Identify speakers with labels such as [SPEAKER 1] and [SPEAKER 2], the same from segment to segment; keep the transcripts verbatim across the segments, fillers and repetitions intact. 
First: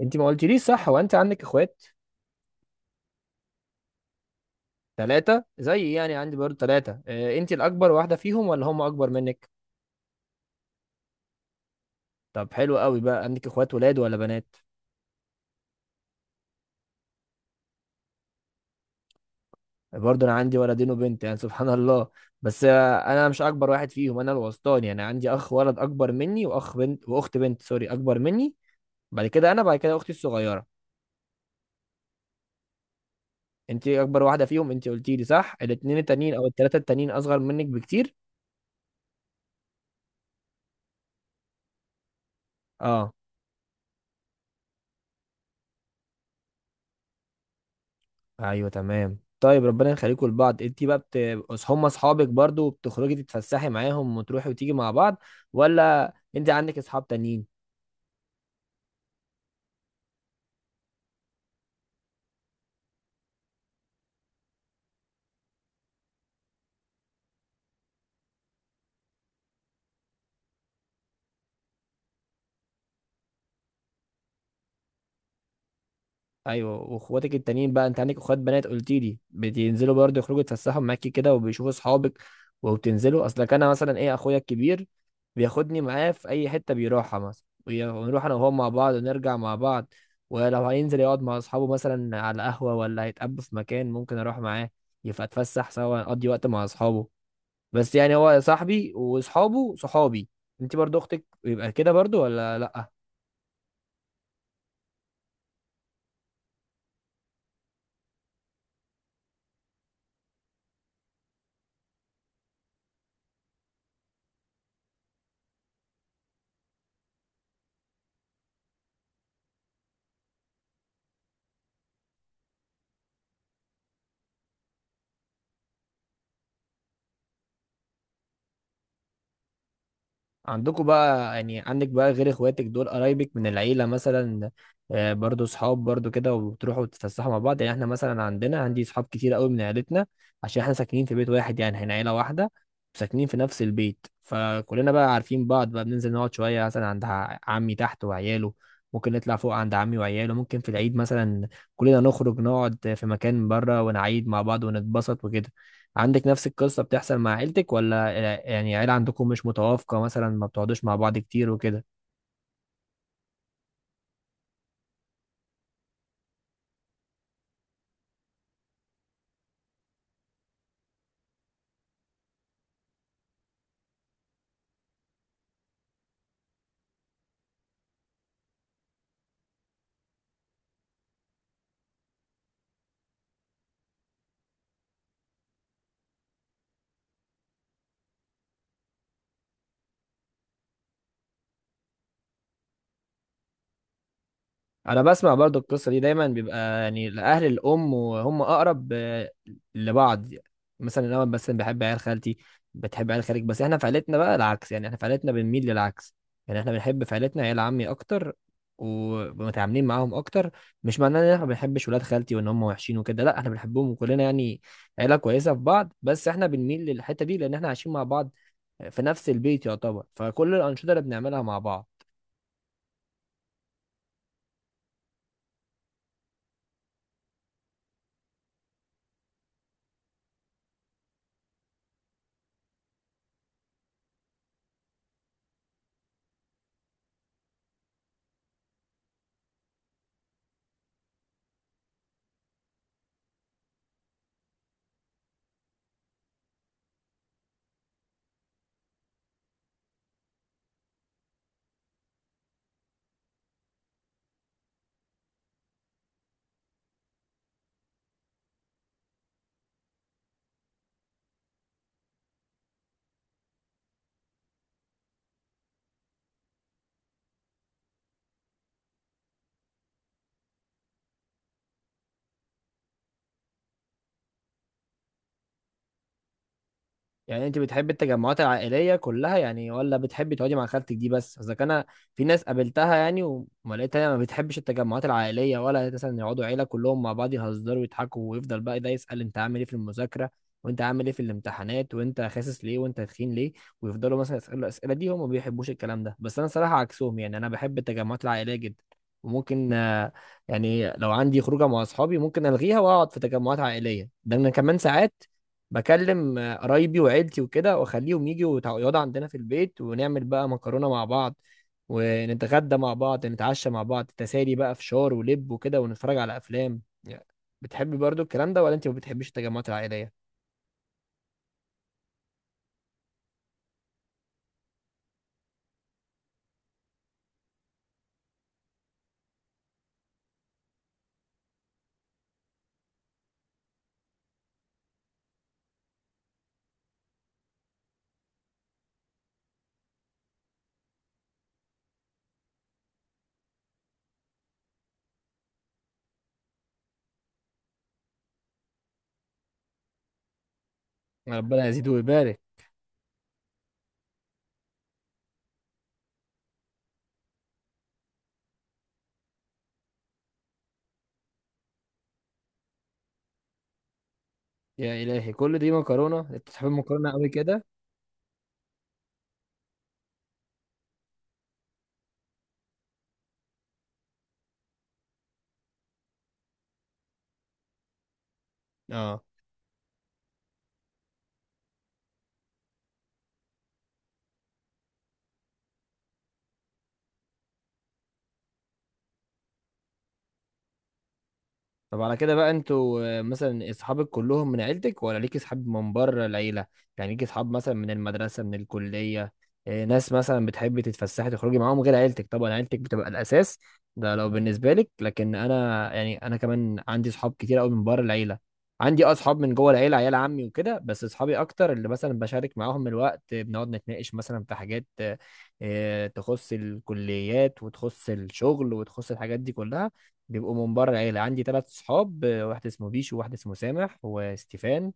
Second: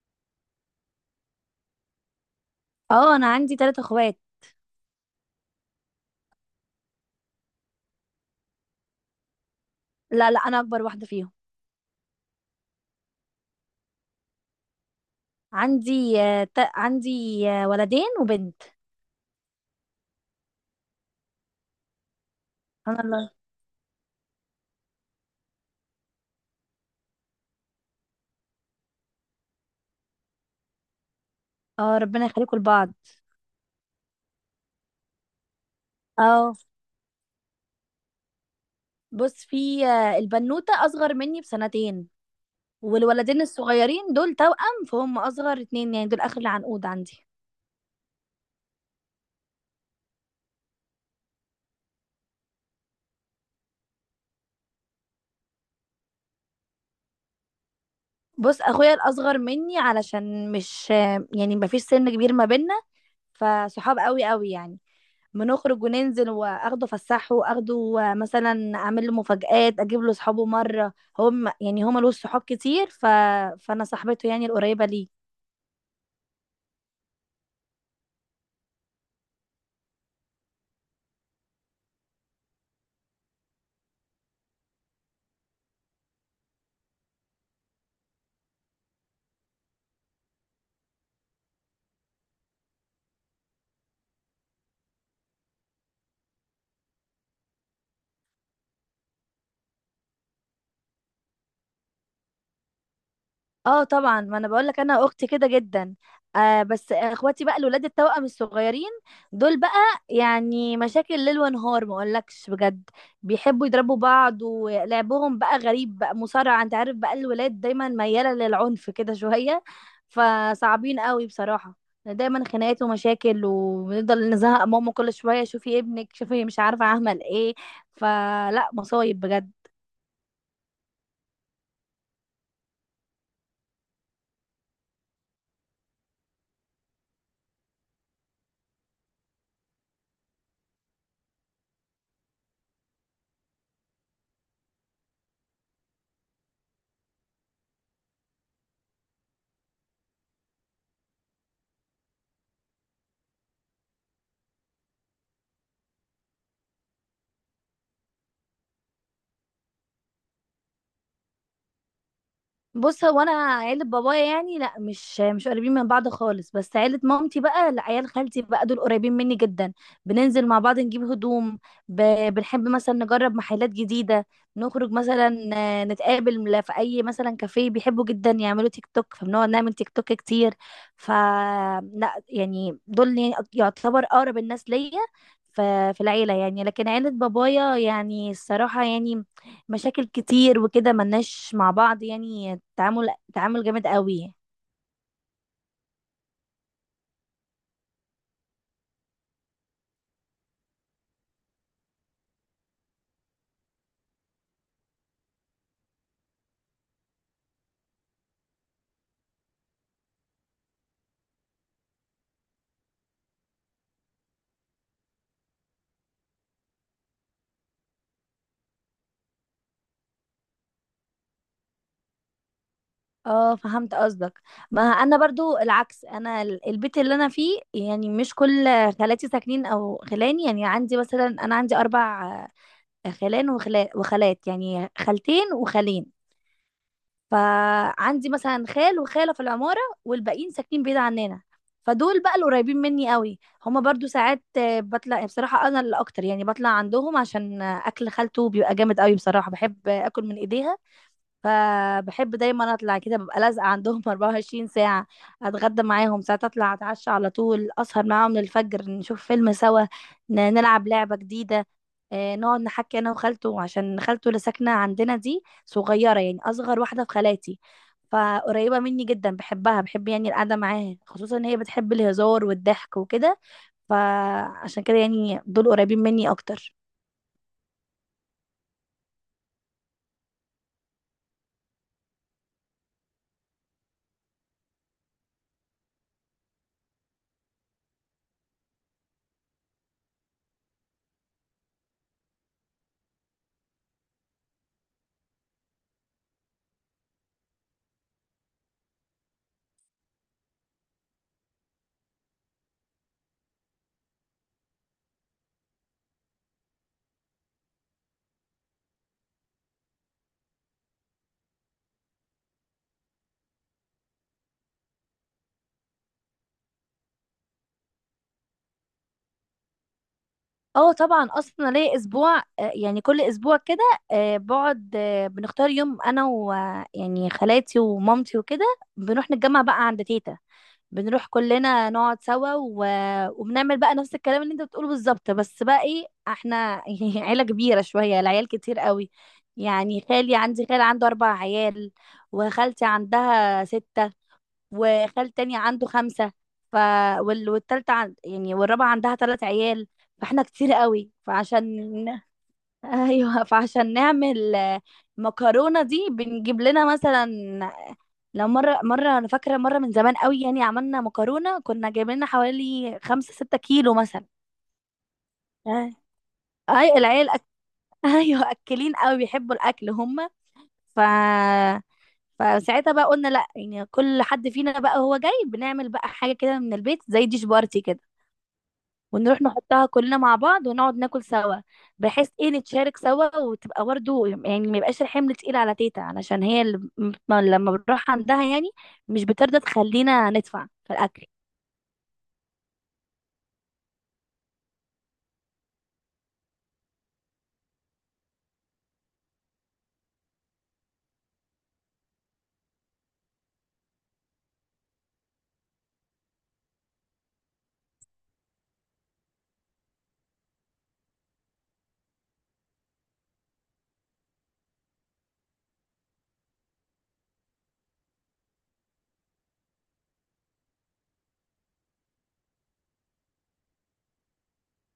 [SPEAKER 1] انت ما قلتليش، صح؟ هو انت عندك اخوات؟
[SPEAKER 2] اه، انا عندي ثلاثة اخوات.
[SPEAKER 1] ثلاثة، زي يعني عندي برضه ثلاثة. اه انت الاكبر واحدة فيهم، ولا هم اكبر منك؟
[SPEAKER 2] لا، لا، انا اكبر واحدة فيهم.
[SPEAKER 1] طب حلو قوي. بقى عندك اخوات ولاد ولا بنات؟
[SPEAKER 2] عندي آه، تا- عندي آه، ولدين وبنت.
[SPEAKER 1] برضه انا عندي ولدين وبنت، يعني سبحان الله. بس اه
[SPEAKER 2] سبحان
[SPEAKER 1] انا
[SPEAKER 2] الله.
[SPEAKER 1] مش اكبر واحد فيهم، انا الوسطاني. يعني عندي اخ ولد اكبر مني، واخ بنت، واخت بنت سوري، اكبر مني. بعد كده انا بعد كده اختي الصغيرة.
[SPEAKER 2] اه، ربنا يخليكم لبعض.
[SPEAKER 1] انت اكبر واحدة فيهم انت قلتيلي، صح؟ الاتنين التانيين او
[SPEAKER 2] اه،
[SPEAKER 1] التلاتة التانيين اصغر منك بكتير،
[SPEAKER 2] بص، في آه، البنوتة اصغر مني بسنتين،
[SPEAKER 1] اه.
[SPEAKER 2] والولدين الصغيرين دول توأم، فهم اصغر اتنين، يعني دول اخر العنقود عندي.
[SPEAKER 1] ايوه، تمام. طيب، ربنا يخليكم لبعض. انت بقى بت... أص- هم اصحابك برضو؟ بتخرجي تتفسحي معاهم وتروحي وتيجي مع بعض؟ ولا انت عندك اصحاب تانيين؟
[SPEAKER 2] بص، اخويا الاصغر مني، علشان مش آه، يعني مفيش سن كبير ما بينا، فصحاب قوي قوي يعني. بنخرج وننزل، واخده فسحه، واخده مثلا اعمل له مفاجآت، اجيب له صحابه مره. هو م- يعني هو ملوش صحاب كتير، ف... فانا صاحبته يعني القريبه ليه.
[SPEAKER 1] ايوه. واخواتك التانيين بقى، انت عندك اخوات بنات قلت لي، بتنزلوا برضه يخرجوا يتفسحوا معاكي كده وبيشوفوا اصحابك وبتنزلوا؟ اصلك انا مثلا ايه، اخويا الكبير بياخدني معاه في اي حته بيروحها مثلا، وي- ونروح انا وهو مع بعض ونرجع مع بعض. ولو هينزل يقعد مع اصحابه مثلا على قهوه، ولا هيتقابلوا في مكان، ممكن اروح معاه. يبقى اتفسح سوا، اقضي وقت مع اصحابه. بس يعني هو صاحبي واصحابه صحابي. انت برضه اختك يبقى كده برضه، ولا لا؟
[SPEAKER 2] اه، طبعا ما انا بقول لك، انا اختي كده جدا. آه بس اخواتي بقى الولاد التوأم الصغيرين، دول بقى يعني مشاكل ليل ونهار، ما اقولكش بجد. بيحبوا يضربوا بعض، ولعبهم بقى غريب، بقى مصارعة، انت عارف بقى الولاد دايما ميالة للعنف كده شوية، فصعبين قوي بصراحة. دايما خناقات ومشاكل، وبنفضل نزهق ماما كل شوية، شوفي ابنك، شوفي مش عارفة اعمل ايه. فلا، مصايب بجد.
[SPEAKER 1] عندكم بقى، يعني عندك بقى، غير اخواتك دول قرايبك من العيلة مثلا، آه، برضو صحاب برضو كده، وبتروحوا تتفسحوا مع بعض؟ يعني احنا مثلا عندنا عندي صحاب كتير قوي من عيلتنا، عشان احنا ساكنين في بيت واحد، يعني احنا عيلة واحدة، ساكنين في نفس البيت، فكلنا بقى عارفين بعض. بقى بننزل نقعد شوية مثلا عند ع- عمي تحت وعياله، ممكن نطلع فوق عند عمي وعياله، ممكن في العيد مثلا كلنا نخرج نقعد في مكان بره ونعيد مع بعض ونتبسط وكده. عندك نفس القصة بتحصل مع عيلتك ولا؟ يعني عيلة عندكم مش متوافقة مثلا، ما بتقعدوش مع بعض كتير وكده؟
[SPEAKER 2] بص، هو انا عيلة بابايا يعني لا، مش مش قريبين من بعض خالص، بس عيلة مامتي بقى لا، عيال خالتي بقى دول قريبين مني جدا. بننزل مع بعض نجيب هدوم، ب... بنحب مثلا نجرب محلات جديدة، نخرج مثلا آه، نتقابل في اي مثلا كافيه، بيحبوا جدا يعملوا تيك توك، فبنقعد نعمل تيك توك كتير. ف لا يعني دول يعني يعتبر اقرب الناس ليا ف- في العيلة يعني. لكن عيلة بابايا يعني الصراحة يعني مشاكل كتير وكده، ملناش مع بعض يعني تعامل تعامل جامد قوي.
[SPEAKER 1] انا بسمع برضو القصة دي دايما، بيبقى يعني الاهل الام وهم اقرب آه، لبعض. مثلا انا مثلا بحب عيال خالتي، بتحب عيال خالك. بس احنا في عيلتنا بقى العكس، يعني احنا في عيلتنا بنميل للعكس، يعني احنا بنحب في عيلتنا عيال عمي اكتر، ومتعاملين معاهم اكتر. مش معناه ان احنا ما بنحبش ولاد خالتي وان هم وحشين وكده، لا، احنا بنحبهم وكلنا يعني عيلة كويسة في بعض. بس احنا بنميل للحتة دي لان احنا عايشين مع بعض في نفس البيت يعتبر، فكل الأنشطة اللي بنعملها مع بعض.
[SPEAKER 2] اه، فهمت قصدك. ما انا برضو العكس، انا ال- البيت اللي انا فيه يعني مش كل خالاتي ساكنين او خلاني. يعني عندي مثلا، انا عندي اربع آه، خلان وخلا- وخالات، يعني خالتين وخالين. فعندي مثلا خال وخالة في العمارة، والباقيين ساكنين بعيد عننا، فدول بقى القريبين مني قوي. هما برضو ساعات آه، بطلع، بصراحة انا اللي اكتر يعني بطلع عندهم عشان آه، اكل خالته بيبقى جامد قوي بصراحة، بحب آه، اكل من ايديها. فبحب دايما اطلع كده، ببقى لازقه عندهم أربعة وعشرين ساعة ساعه. اتغدى معاهم، ساعات اطلع اتعشى على طول، اسهر معاهم للفجر، نشوف فيلم سوا، ن- نلعب لعبه جديده، آه، نقعد نحكي انا وخالته، عشان خالته اللي ساكنه عندنا دي صغيره يعني اصغر واحده في خالاتي، فقريبه مني جدا، بحبها، بحب يعني القعده معاها، خصوصا ان هي بتحب الهزار والضحك وكده، فعشان كده يعني دول قريبين مني اكتر.
[SPEAKER 1] يعني انت بتحبي التجمعات العائليه كلها يعني، ولا بتحبي تقعدي مع خالتك دي بس؟ اذا كان في ناس قابلتها يعني وما لقيتها ما بتحبش التجمعات العائليه، ولا مثلا يقعدوا عيله كلهم مع بعض يهزروا ويضحكوا، ويفضل بقى ده يسال انت عامل ايه في المذاكره، وانت عامل ايه في الامتحانات، وانت خاسس ليه، وانت تخين ليه، ويفضلوا مثلا يسالوا الاسئله دي، هم ما بيحبوش الكلام ده. بس انا صراحه عكسهم، يعني انا بحب التجمعات العائليه جدا. وممكن آه، يعني لو عندي خروجه مع اصحابي ممكن الغيها واقعد في تجمعات عائليه. ده انا كمان ساعات بكلم آه، قرايبي وعيلتي وكده، واخليهم يجوا يتع- يقعدوا عندنا في البيت، ونعمل بقى مكرونه مع بعض، ونتغدى مع بعض، نتعشى مع بعض، تسالي بقى فشار ولب وكده، ونتفرج على افلام يعني. بتحبي برضو الكلام ده، ولا انت ما بتحبيش التجمعات العائليه؟
[SPEAKER 2] اه، طبعا اصلا ليا اسبوع آه، يعني كل اسبوع كده، آه، بقعد، آه، بنختار يوم انا و آه، يعني خالاتي ومامتي وكده، بنروح نتجمع بقى عند تيتا، بنروح كلنا نقعد سوا و... وبنعمل بقى نفس الكلام اللي انت بتقوله بالظبط. بس بقى ايه احنا يعني عيلة كبيرة شوية، العيال كتير قوي. يعني خالي، عندي خال عنده اربع عيال، وخالتي عندها ستة، وخال تاني عنده خمسة. ف وال... والتالتة عن... يعني والرابعة عندها تلات عيال، فاحنا كتير قوي.
[SPEAKER 1] ربنا يزيد
[SPEAKER 2] فعشان
[SPEAKER 1] ويبارك.
[SPEAKER 2] ايوه، فعشان نعمل آه، مكرونة دي بنجيب لنا مثلا، لو مرة مرة، انا فاكرة مرة من زمان قوي يعني، عملنا مكرونة كنا جايبين لنا حوالي خمسة ستة كيلو مثلا.
[SPEAKER 1] يا الهي، كل دي
[SPEAKER 2] آه.
[SPEAKER 1] مكرونه؟ انت بتحب
[SPEAKER 2] اي
[SPEAKER 1] المكرونه قوي
[SPEAKER 2] العيال أك...
[SPEAKER 1] كده،
[SPEAKER 2] ايوه، اكلين قوي بيحبوا الاكل هم. ف فساعتها بقى قلنا لا، يعني كل حد فينا بقى هو جاي بنعمل بقى حاجة كده من البيت، زي ديش بارتي كده،
[SPEAKER 1] اه.
[SPEAKER 2] ونروح نحطها كلنا مع بعض، ونقعد ناكل سوا، بحيث ايه نتشارك سوا، وتبقى برضه يعني ما يبقاش الحمل تقيل على تيتا، علشان هي اللي م- لما بنروح عندها يعني مش بترضى تخلينا ندفع في الأكل.
[SPEAKER 1] طب على كده بقى، انتوا آه، مثلا اصحابك كلهم من عيلتك، ولا ليك اصحاب من بره العيله؟ يعني ليك اصحاب مثلا من المدرسه، من الكليه؟ آه، ناس مثلا بتحبي تتفسحي تخرجي معاهم غير عيلتك؟ طبعا عيلتك بتبقى الاساس، ده لو بالنسبه لك. لكن انا يعني انا كمان عندي اصحاب كتير قوي من بره العيله. عندي اه اصحاب من جوه العيله، عيال عمي وكده، بس اصحابي اكتر اللي مثلا بشارك معاهم الوقت، آه، بنقعد نتناقش مثلا في حاجات آه، آه، تخص الكليات وتخص الشغل وتخص الحاجات دي كلها، بيبقوا من بره العيلة. عندي ثلاث صحاب، آه، واحد اسمه بيشو، وواحد اسمه سامح، وستيفان.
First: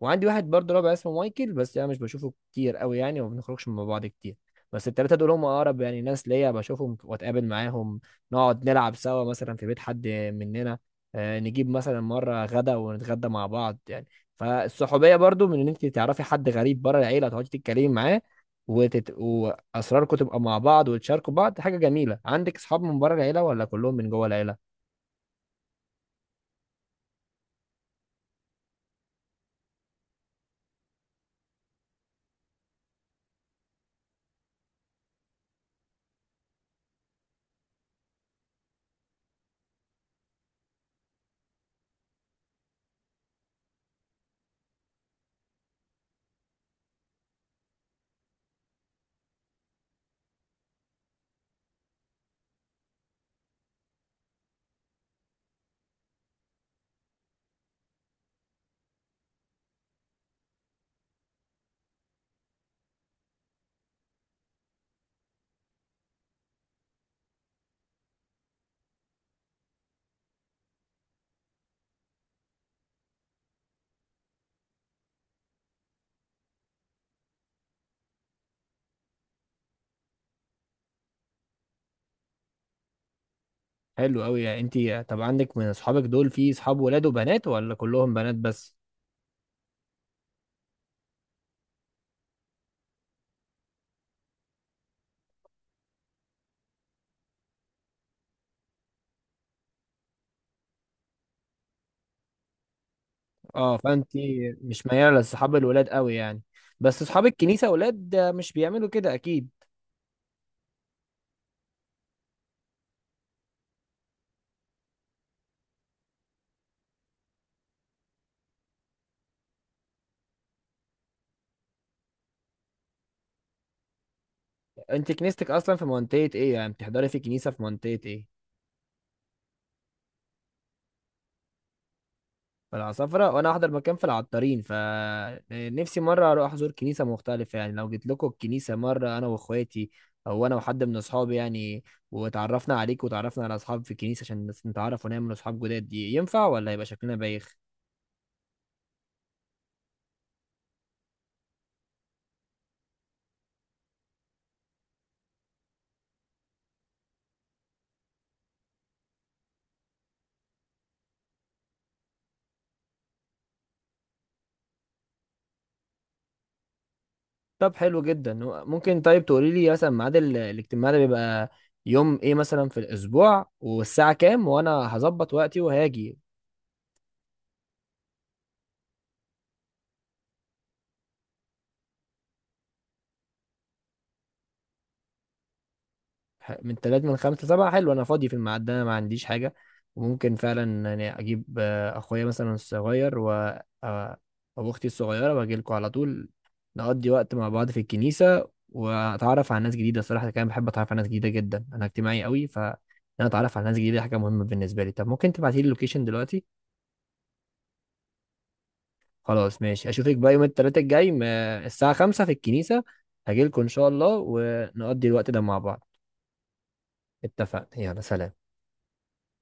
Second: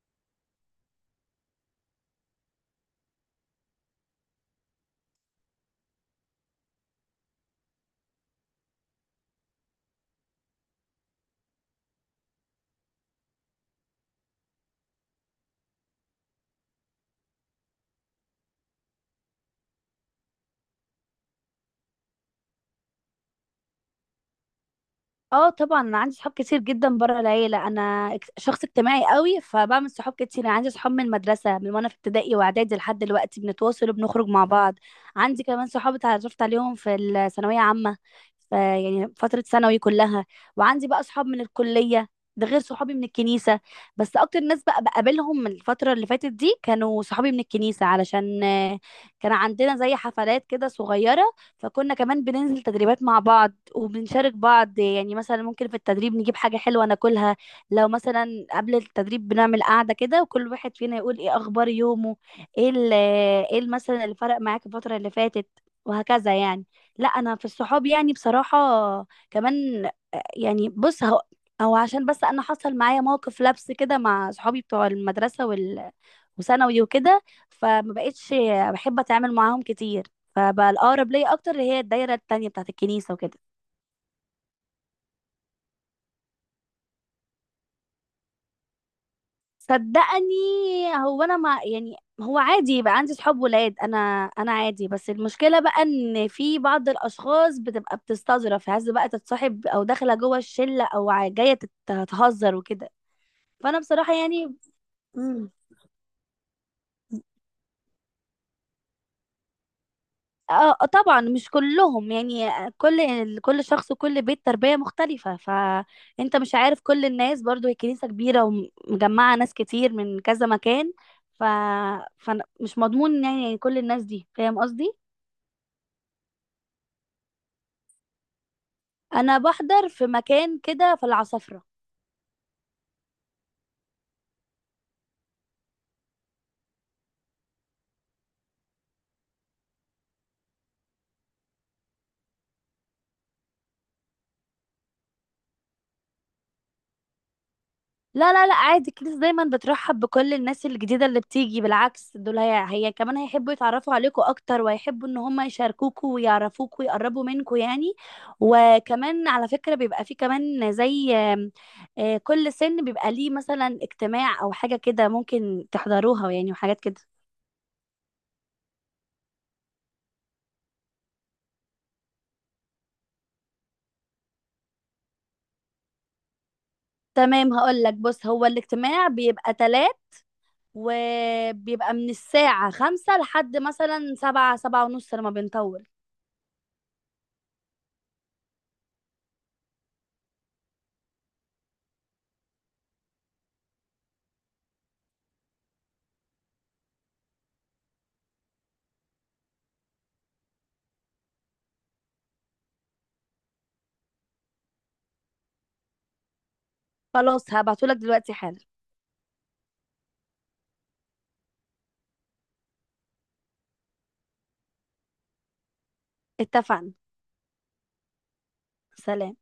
[SPEAKER 1] وعندي واحد برضه رابع اسمه مايكل، بس انا مش بشوفه كتير قوي يعني، وما بنخرجش مع بعض كتير. بس التلاتة دول هم أقرب يعني ناس ليا، بشوفهم وأتقابل معاهم، نقعد نلعب سوا مثلا في بيت حد مننا، آه، نجيب مثلا مرة غدا ونتغدى مع بعض يعني. فالصحوبية برضو من إن أنت تعرفي حد غريب بره العيلة، تقعدي تتكلمي معاه، وتت... وأسراركم تبقى مع بعض وتشاركوا بعض، حاجة جميلة. عندك أصحاب من بره العيلة ولا كلهم من جوه العيلة؟
[SPEAKER 2] اه، طبعا انا عندي صحاب كتير جدا بره العيله، انا اك- شخص اجتماعي قوي، فبعمل صحاب كتير. انا عندي صحاب من المدرسه، من وانا في ابتدائي واعدادي لحد دلوقتي بنتواصل وبنخرج مع بعض. عندي كمان صحاب اتعرفت عليهم في الثانويه عامه، ف- يعني فتره ثانوي كلها، وعندي بقى صحاب من الكليه، ده غير صحابي من الكنيسه. بس اكتر ناس بقى بقابلهم من الفتره اللي فاتت دي كانوا صحابي من الكنيسه، علشان آه، كان عندنا زي حفلات كده صغيره، فكنا كمان بننزل تدريبات مع بعض، وبنشارك بعض، يعني مثلا ممكن في التدريب نجيب حاجة حلوة ناكلها، لو مثلا قبل التدريب بنعمل قعدة كده، وكل واحد فينا يقول ايه اخبار يومه، ايه ال- ايه ال- مثلا اللي فرق معاك الفترة اللي فاتت، وهكذا يعني. لا، انا في الصحاب يعني بصراحة كمان آه، يعني بص، هو او عشان بس انا حصل معايا موقف لبس كده مع صحابي بتوع المدرسة وثانوي وكده، فما بقتش بحب اتعامل معاهم كتير، فبقى الاقرب ليا اكتر اللي هي الدايره التانية بتاعت الكنيسه وكده.
[SPEAKER 1] حلو قوي يعني. انت طب عندك من اصحابك دول في اصحاب ولاد وبنات، ولا كلهم بنات بس؟
[SPEAKER 2] صدقني، هو انا ما يعني، هو عادي يبقى عندي صحاب ولاد، انا انا عادي، بس المشكله بقى ان في بعض الاشخاص بتبقى بتستظرف، عايزه بقى تتصاحب او داخله جوه الشله او ع- جايه تت- تهزر وكده،
[SPEAKER 1] اه،
[SPEAKER 2] فانا
[SPEAKER 1] فانت
[SPEAKER 2] بصراحه يعني.
[SPEAKER 1] مش مياله
[SPEAKER 2] مم.
[SPEAKER 1] لاصحاب الولاد قوي يعني؟ بس اصحاب الكنيسه ولاد آه، مش بيعملوا كده اكيد.
[SPEAKER 2] اه، آه، طبعا مش كلهم يعني، كل كل شخص وكل بيت تربية مختلفة، فانت مش عارف كل الناس. برضو هي كنيسة كبيرة ومجمعة ناس كتير من كذا مكان، ف فمش مضمون يعني كل الناس دي، فاهم قصدي.
[SPEAKER 1] انت كنيستك اصلا في منطقه ايه؟ يعني بتحضري في كنيسه في منطقه ايه؟
[SPEAKER 2] انا بحضر في مكان كده في العصافرة.
[SPEAKER 1] في العصافره. وانا احضر مكان في العطارين، فنفسي مره اروح احضر كنيسه مختلفه. يعني لو جيت لكم الكنيسه مره، انا واخواتي او انا وحد من اصحابي يعني، واتعرفنا عليك وتعرفنا على اصحاب في الكنيسه عشان نتعرف ونعمل اصحاب جداد، دي ينفع ولا يبقى شكلنا بايخ؟
[SPEAKER 2] لا، لا، لا، عادي، الكنيسة دايما بترحب بكل الناس الجديدة اللي بتيجي، بالعكس دول هي, هي كمان هيحبوا يتعرفوا عليكوا أكتر، ويحبوا إن هم يشاركوكوا ويعرفوكوا ويقربوا منكوا يعني. وكمان على فكرة بيبقى في كمان زي آم، آه، كل سن بيبقى ليه مثلا اجتماع أو حاجة كده ممكن تحضروها يعني، وحاجات كده.
[SPEAKER 1] طب حلو جدا. ممكن طيب تقولي لي مثلا ميعاد ال- الاجتماع ده بيبقى يوم ايه مثلا في الاسبوع، والساعة كام، وانا هظبط وقتي وهاجي؟
[SPEAKER 2] تمام، هقول لك. بص، هو الاجتماع بيبقى تلات، وبيبقى من الساعة خمسة لحد مثلا سبعة سبعة ونص لما بنطول.
[SPEAKER 1] ح- من تلات، من خمسة لسبعة، حلو. انا فاضي في الميعاد ده، انا ما عنديش حاجة. وممكن فعلا يعني اجيب آه، اخويا مثلا الصغير و آه، او اختي الصغيرة، واجي لكم على طول، نقضي وقت مع بعض في الكنيسة واتعرف على ناس جديدة. الصراحة كمان بحب اتعرف على ناس جديدة جدا، انا اجتماعي قوي، ف إن انا اتعرف على ناس جديدة حاجة مهمة بالنسبة لي. طب ممكن تبعتي لي اللوكيشن دلوقتي؟
[SPEAKER 2] خلاص، هبعتهولك دلوقتي حالا.
[SPEAKER 1] خلاص ماشي. اشوفك بقى يوم التلاتة الجاي م- الساعة خمسة في الكنيسة. هجيلكوا ان شاء الله، ونقضي الوقت ده مع بعض.
[SPEAKER 2] اتفقنا.
[SPEAKER 1] اتفقنا. يلا، سلام.
[SPEAKER 2] سلام.